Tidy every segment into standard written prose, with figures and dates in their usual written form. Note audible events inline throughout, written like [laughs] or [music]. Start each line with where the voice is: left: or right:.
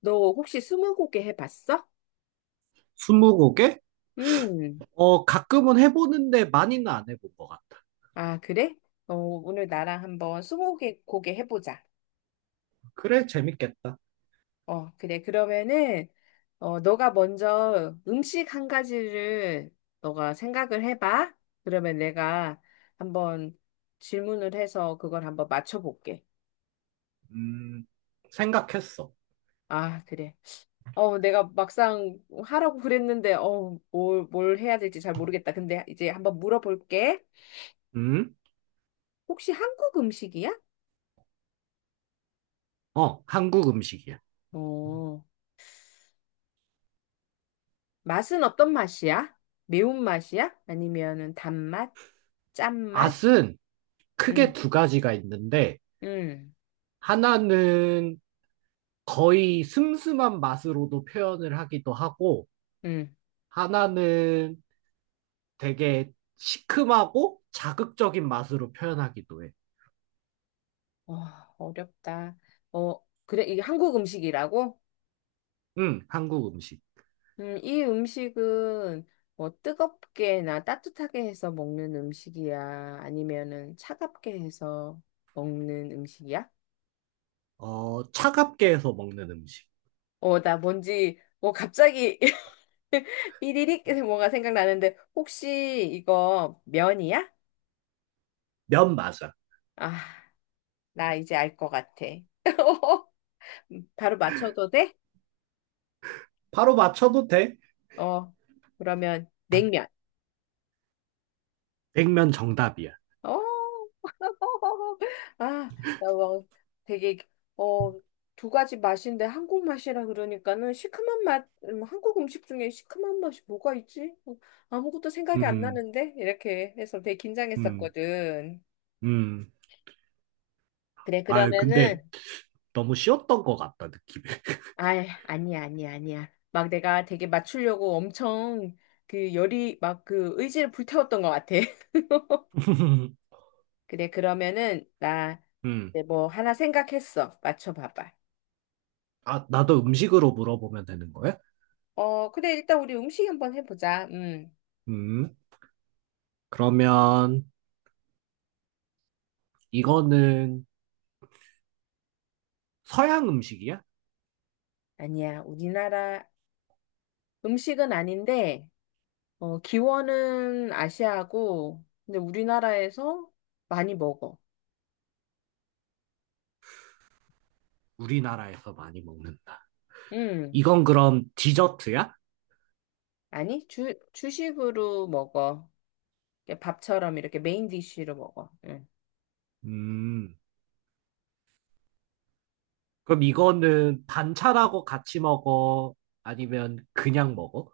left: 너 혹시 스무고개 해봤어?
right: 스무고개?
left: 음,
right: 가끔은 해보는데 많이는 안 해본 것 같다.
left: 아, 그래? 오늘 나랑 한번 스무고개 고개 해보자.
right: 그래, 재밌겠다.
left: 어, 그래. 그러면은, 너가 먼저 음식 한 가지를 너가 생각을 해봐. 그러면 내가 한번 질문을 해서 그걸 한번 맞춰볼게.
right: 음, 생각했어.
left: 아, 그래. 내가 막상 하라고 그랬는데, 뭘 해야 될지 잘 모르겠다. 근데 이제 한번 물어볼게.
right: 음?
left: 혹시 한국 음식이야?
right: 한국 음식이야.
left: 어. 맛은 어떤 맛이야? 매운맛이야? 아니면은 단맛? 짠맛?
right: 맛은 크게
left: 음,
right: 두 가지가 있는데,
left: 음,
right: 하나는 거의 슴슴한 맛으로도 표현을 하기도 하고,
left: 음.
right: 하나는 되게 시큼하고 자극적인 맛으로 표현하기도 해.
left: 와, 어렵다. 어, 그래, 이게 한국 음식이라고?
right: 응, 한국 음식.
left: 이 음식은 뭐 뜨겁게나 따뜻하게 해서 먹는 음식이야? 아니면은 차갑게 해서 먹는 음식이야?
right: 차갑게 해서 먹는 음식.
left: 나 뭔지, 갑자기 [laughs] 이리릭 뭔가 생각나는데, 혹시 이거 면이야?
right: 면 맞아.
left: 아. 나 이제 알 것 같아. [laughs] 바로 맞춰도 돼?
right: 바로 맞춰도 돼.
left: 어, 그러면 냉면.
right: 백면 정답이야.
left: 어, [laughs] 아, 나 뭐, 되게, 어, 두 가지 맛인데 한국 맛이라 그러니까는 시큼한 맛, 한국 음식 중에 시큼한 맛이 뭐가 있지? 어, 아무것도 생각이 안
right: 음,
left: 나는데? 이렇게 해서 되게
right: 음,
left: 긴장했었거든.
right: 음.
left: 그래,
right: 아,
left: 그러면은,
right: 근데 너무 쉬웠던 것 같다, 느낌.
left: 아, 아니야. 막 내가 되게 맞추려고 엄청 그 열이 막 그 의지를 불태웠던 것 같아.
right: [laughs]
left: 그래, 그러면은, 나,
right: 음.
left: 이제 뭐, 하나 생각했어. 맞춰봐봐.
right: 아, 나도 음식으로 물어보면 되는 거야?
left: 어, 그래, 일단 우리 음식 한번 해보자. 음.
right: 음. 그러면 이거는 서양 음식이야?
left: 아니야, 우리나라 음식은 아닌데, 기원은 아시아고, 근데 우리나라에서 많이 먹어.
right: 우리나라에서 많이 먹는다.
left: 음.
right: 이건 그럼 디저트야?
left: 아니, 주식으로 먹어. 이렇게 밥처럼 이렇게 메인 디쉬로 먹어. 응.
right: 음. 그럼 이거는 반찬하고 같이 먹어? 아니면 그냥 먹어?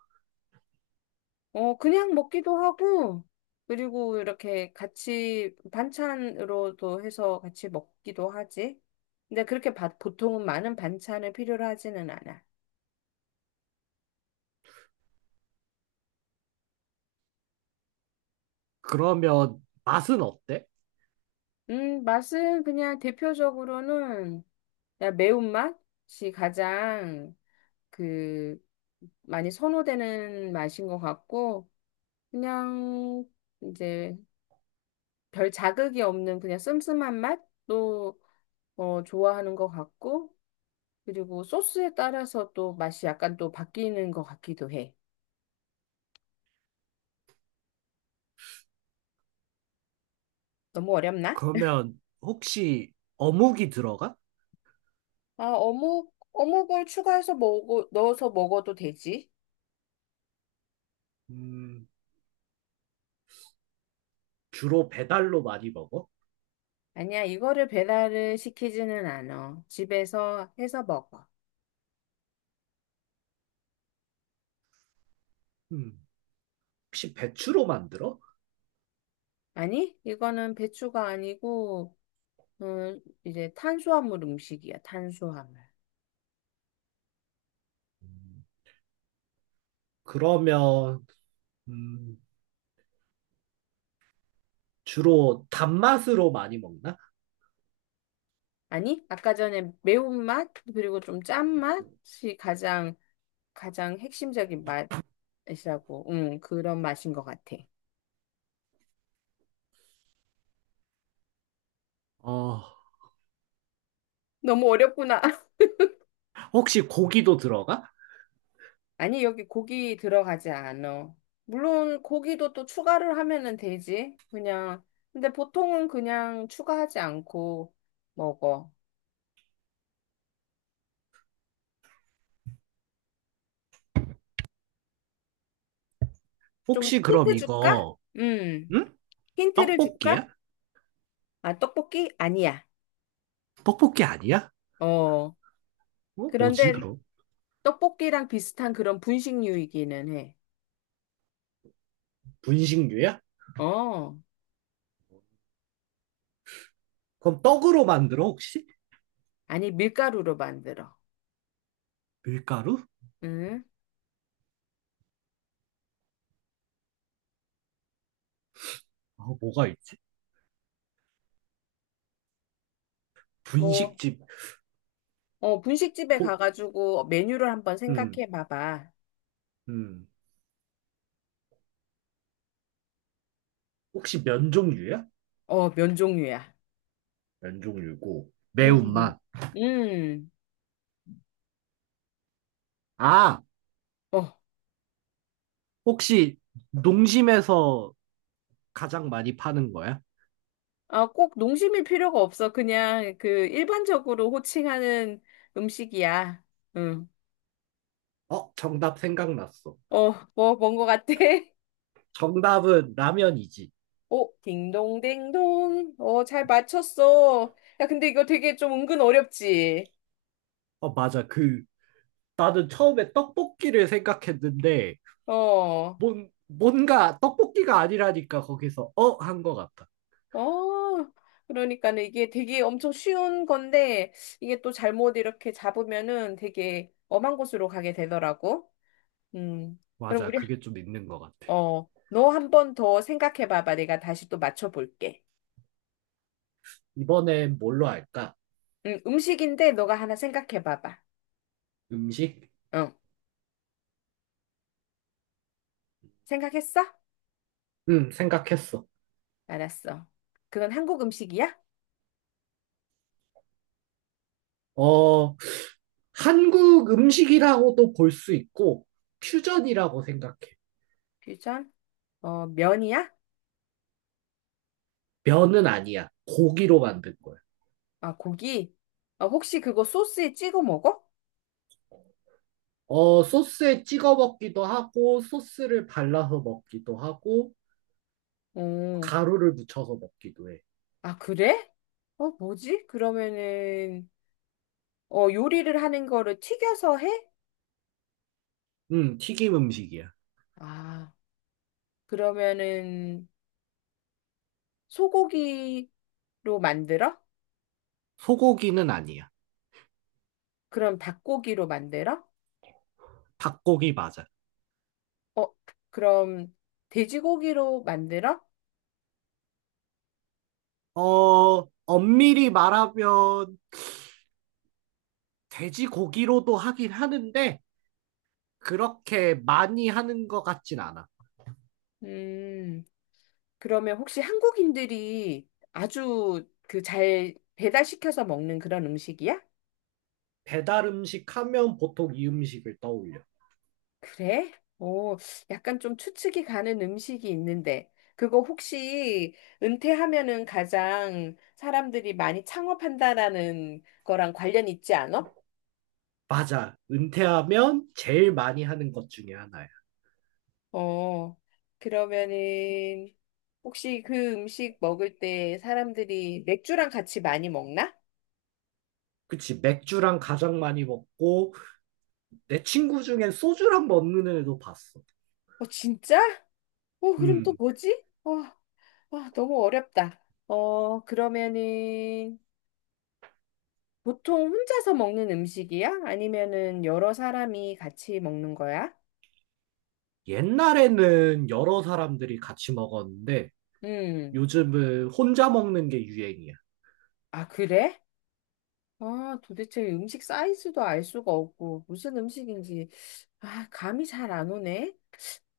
left: 어, 그냥 먹기도 하고, 그리고 이렇게 같이 반찬으로도 해서 같이 먹기도 하지. 근데 그렇게 보통은 많은 반찬을 필요로 하지는 않아.
right: 그러면 맛은 어때?
left: 맛은 그냥 대표적으로는 그냥 매운맛이 가장 그 많이 선호되는 맛인 것 같고, 그냥 이제 별 자극이 없는 그냥 씀씀한 맛도 좋아하는 것 같고, 그리고 소스에 따라서 또 맛이 약간 또 바뀌는 것 같기도 해. 너무 어렵나?
right: 그러면 혹시 어묵이 들어가?
left: 아, 어묵을 추가해서 먹어, 넣어서 먹어도 되지?
right: 음. 주로 배달로 많이 먹어?
left: 아니야, 이거를 배달을 시키지는 않아. 집에서 해서 먹어.
right: 음. 혹시 배추로 만들어?
left: 아니, 이거는 배추가 아니고, 이제 탄수화물 음식이야, 탄수화물.
right: 음. 그러면 음, 주로 단맛으로 많이 먹나?
left: 아니, 아까 전에 매운맛, 그리고 좀 짠맛이 가장, 가장 핵심적인 맛이라고, 그런 맛인 것 같아.
right: 어,
left: 너무 어렵구나. [laughs]
right: 혹시 고기도 들어가?
left: 아니, 여기 고기 들어가지 않아. 물론 고기도 또 추가를 하면은 되지. 그냥. 근데 보통은 그냥 추가하지 않고 먹어. 좀
right: 혹시 그럼
left: 힌트 줄까?
right: 이거
left: 음.
right: 응?
left: 힌트를 줄까?
right: 떡볶이야?
left: 아, 떡볶이? 아니야.
right: 떡볶이 아니야?
left: 어.
right: 어, 뭐지
left: 그런데
right: 그럼?
left: 떡볶이랑 비슷한 그런 분식류이기는 해.
right: 분식류야?
left: 어.
right: 그럼 떡으로 만들어 혹시?
left: 아니, 밀가루로 만들어.
right: 밀가루?
left: 음.
right: 어, 뭐가 있지?
left: 뭐,
right: 분식집.
left: 분식집에
right: 포,
left: 가가지고 메뉴를 한번
right: 음,
left: 생각해 봐봐.
right: 음. 혹시 면 종류야?
left: 어, 면 종류야.
right: 면 종류고
left: 음,
right: 매운맛.
left: 음,
right: 아,
left: 어.
right: 혹시 농심에서 가장 많이 파는 거야?
left: 아, 꼭 농심일 필요가 없어. 그냥 그 일반적으로 호칭하는 음식이야. 응.
right: 어, 정답 생각났어.
left: 어, 뭔 것 같아? [laughs]
right: 정답은 라면이지.
left: 오, 딩동댕동. 어, 잘 맞췄어. 야, 근데 이거 되게 좀 은근 어렵지?
right: 어, 맞아. 그, 나는 처음에 떡볶이를 생각했는데,
left: 어,
right: 뭔가 떡볶이가 아니라니까 거기서 어? 한 거 같아.
left: 어. 그러니까는 이게 되게 엄청 쉬운 건데, 이게 또 잘못 이렇게 잡으면은 되게 엄한 곳으로 가게 되더라고. 음. 그럼
right: 맞아.
left: 우리
right: 그게 좀 있는 거 같아.
left: 너 한번 더 생각해 봐봐. 내가 다시 또 맞춰볼게.
right: 이번엔 뭘로 할까?
left: 음식인데 너가 하나 생각해 봐봐.
right: 음식?
left: 응. 생각했어?
right: 응, 생각했어.
left: 알았어. 그건 한국 음식이야?
right: 어, 한국 음식이라고도 볼 수 있고, 퓨전이라고 생각해.
left: 퓨전? 어, 면이야?
right: 면은 아니야. 고기로 만든 거야.
left: 아, 고기? 어, 혹시 그거 소스에 찍어 먹어?
right: 어, 소스에 찍어 먹기도 하고, 소스를 발라서 먹기도 하고,
left: 음,
right: 가루를 묻혀서 먹기도 해.
left: 아, 그래? 어, 뭐지? 그러면은, 요리를 하는 거를 튀겨서 해?
right: 튀김 음식이야.
left: 아, 그러면은, 소고기로 만들어?
right: 소고기는 아니야.
left: 그럼 닭고기로 만들어?
right: 닭고기 맞아.
left: 어, 그럼 돼지고기로 만들어?
right: 어, 엄밀히 말하면 돼지고기로도 하긴 하는데, 그렇게 많이 하는 것 같진 않아.
left: 음, 그러면 혹시 한국인들이 아주 그 잘 배달시켜서 먹는 그런 음식이야?
right: 배달 음식 하면 보통 이 음식을 떠올려.
left: 그래? 오, 약간 좀 추측이 가는 음식이 있는데, 그거 혹시 은퇴하면은 가장 사람들이 많이 창업한다라는 거랑 관련 있지 않아?
right: 맞아. 은퇴하면 제일 많이 하는 것 중에 하나야.
left: 어, 그러면은 혹시 그 음식 먹을 때 사람들이 맥주랑 같이 많이 먹나?
right: 그치. 맥주랑 가장 많이 먹고, 내 친구 중엔 소주랑 먹는 애도 봤어.
left: 어, 진짜? 어, 그럼 또
right: 음.
left: 뭐지? 어, 아, 너무 어렵다. 어, 그러면은 보통 혼자서 먹는 음식이야? 아니면은 여러 사람이 같이 먹는 거야?
right: 옛날에는 여러 사람들이 같이 먹었는데
left: 음.
right: 요즘은 혼자 먹는 게 유행이야.
left: 아, 그래? 아, 도대체 음식 사이즈도 알 수가 없고 무슨 음식인지 아, 감이 잘 안 오네.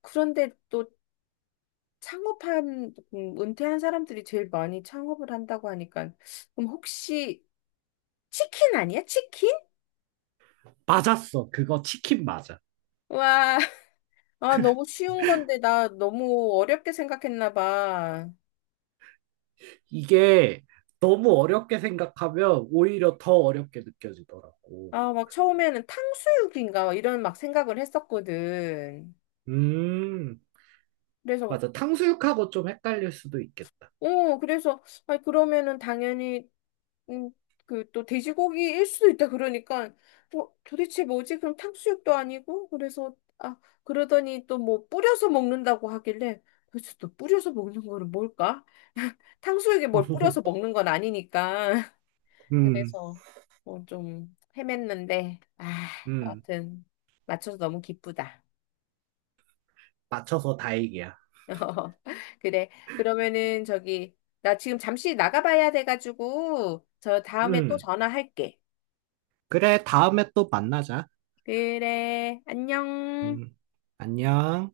left: 그런데 또 창업한 은퇴한 사람들이 제일 많이 창업을 한다고 하니까 그럼 혹시 치킨 아니야? 치킨?
right: 맞았어. 그거 치킨 맞아.
left: 와. 아, 너무 쉬운 건데, 나 너무 어렵게 생각했나 봐.
right: 이게 너무 어렵게 생각하면 오히려 더 어렵게 느껴지더라고.
left: 아, 막 처음에는 탕수육인가, 이런 막 생각을 했었거든.
right: 음.
left: 그래서,
right: 맞아. 탕수육하고 좀 헷갈릴 수도 있겠다.
left: 어, 그래서, 아, 그러면은 당연히, 음, 그 또 돼지고기일 수도 있다. 그러니까, 어, 도대체 뭐지? 그럼 탕수육도 아니고? 그래서, 아, 그러더니 또 뭐 뿌려서 먹는다고 하길래, 도대체 또 뿌려서 먹는 거는 뭘까? 탕수육에 뭘 뿌려서 먹는
right: [laughs]
left: 건 아니니까.
right: 음.
left: 그래서 뭐 좀 헤맸는데, 아,
right: 음.
left: 여하튼 맞춰서 너무 기쁘다.
right: 맞춰서 다행이야.
left: [laughs] 그래. 그러면은 저기 나 지금 잠시 나가봐야 돼가지고 저 다음에 또
right: 음.
left: 전화할게.
right: 그래, 다음에 또 만나자.
left: 그래. 안녕.
right: 음. 안녕.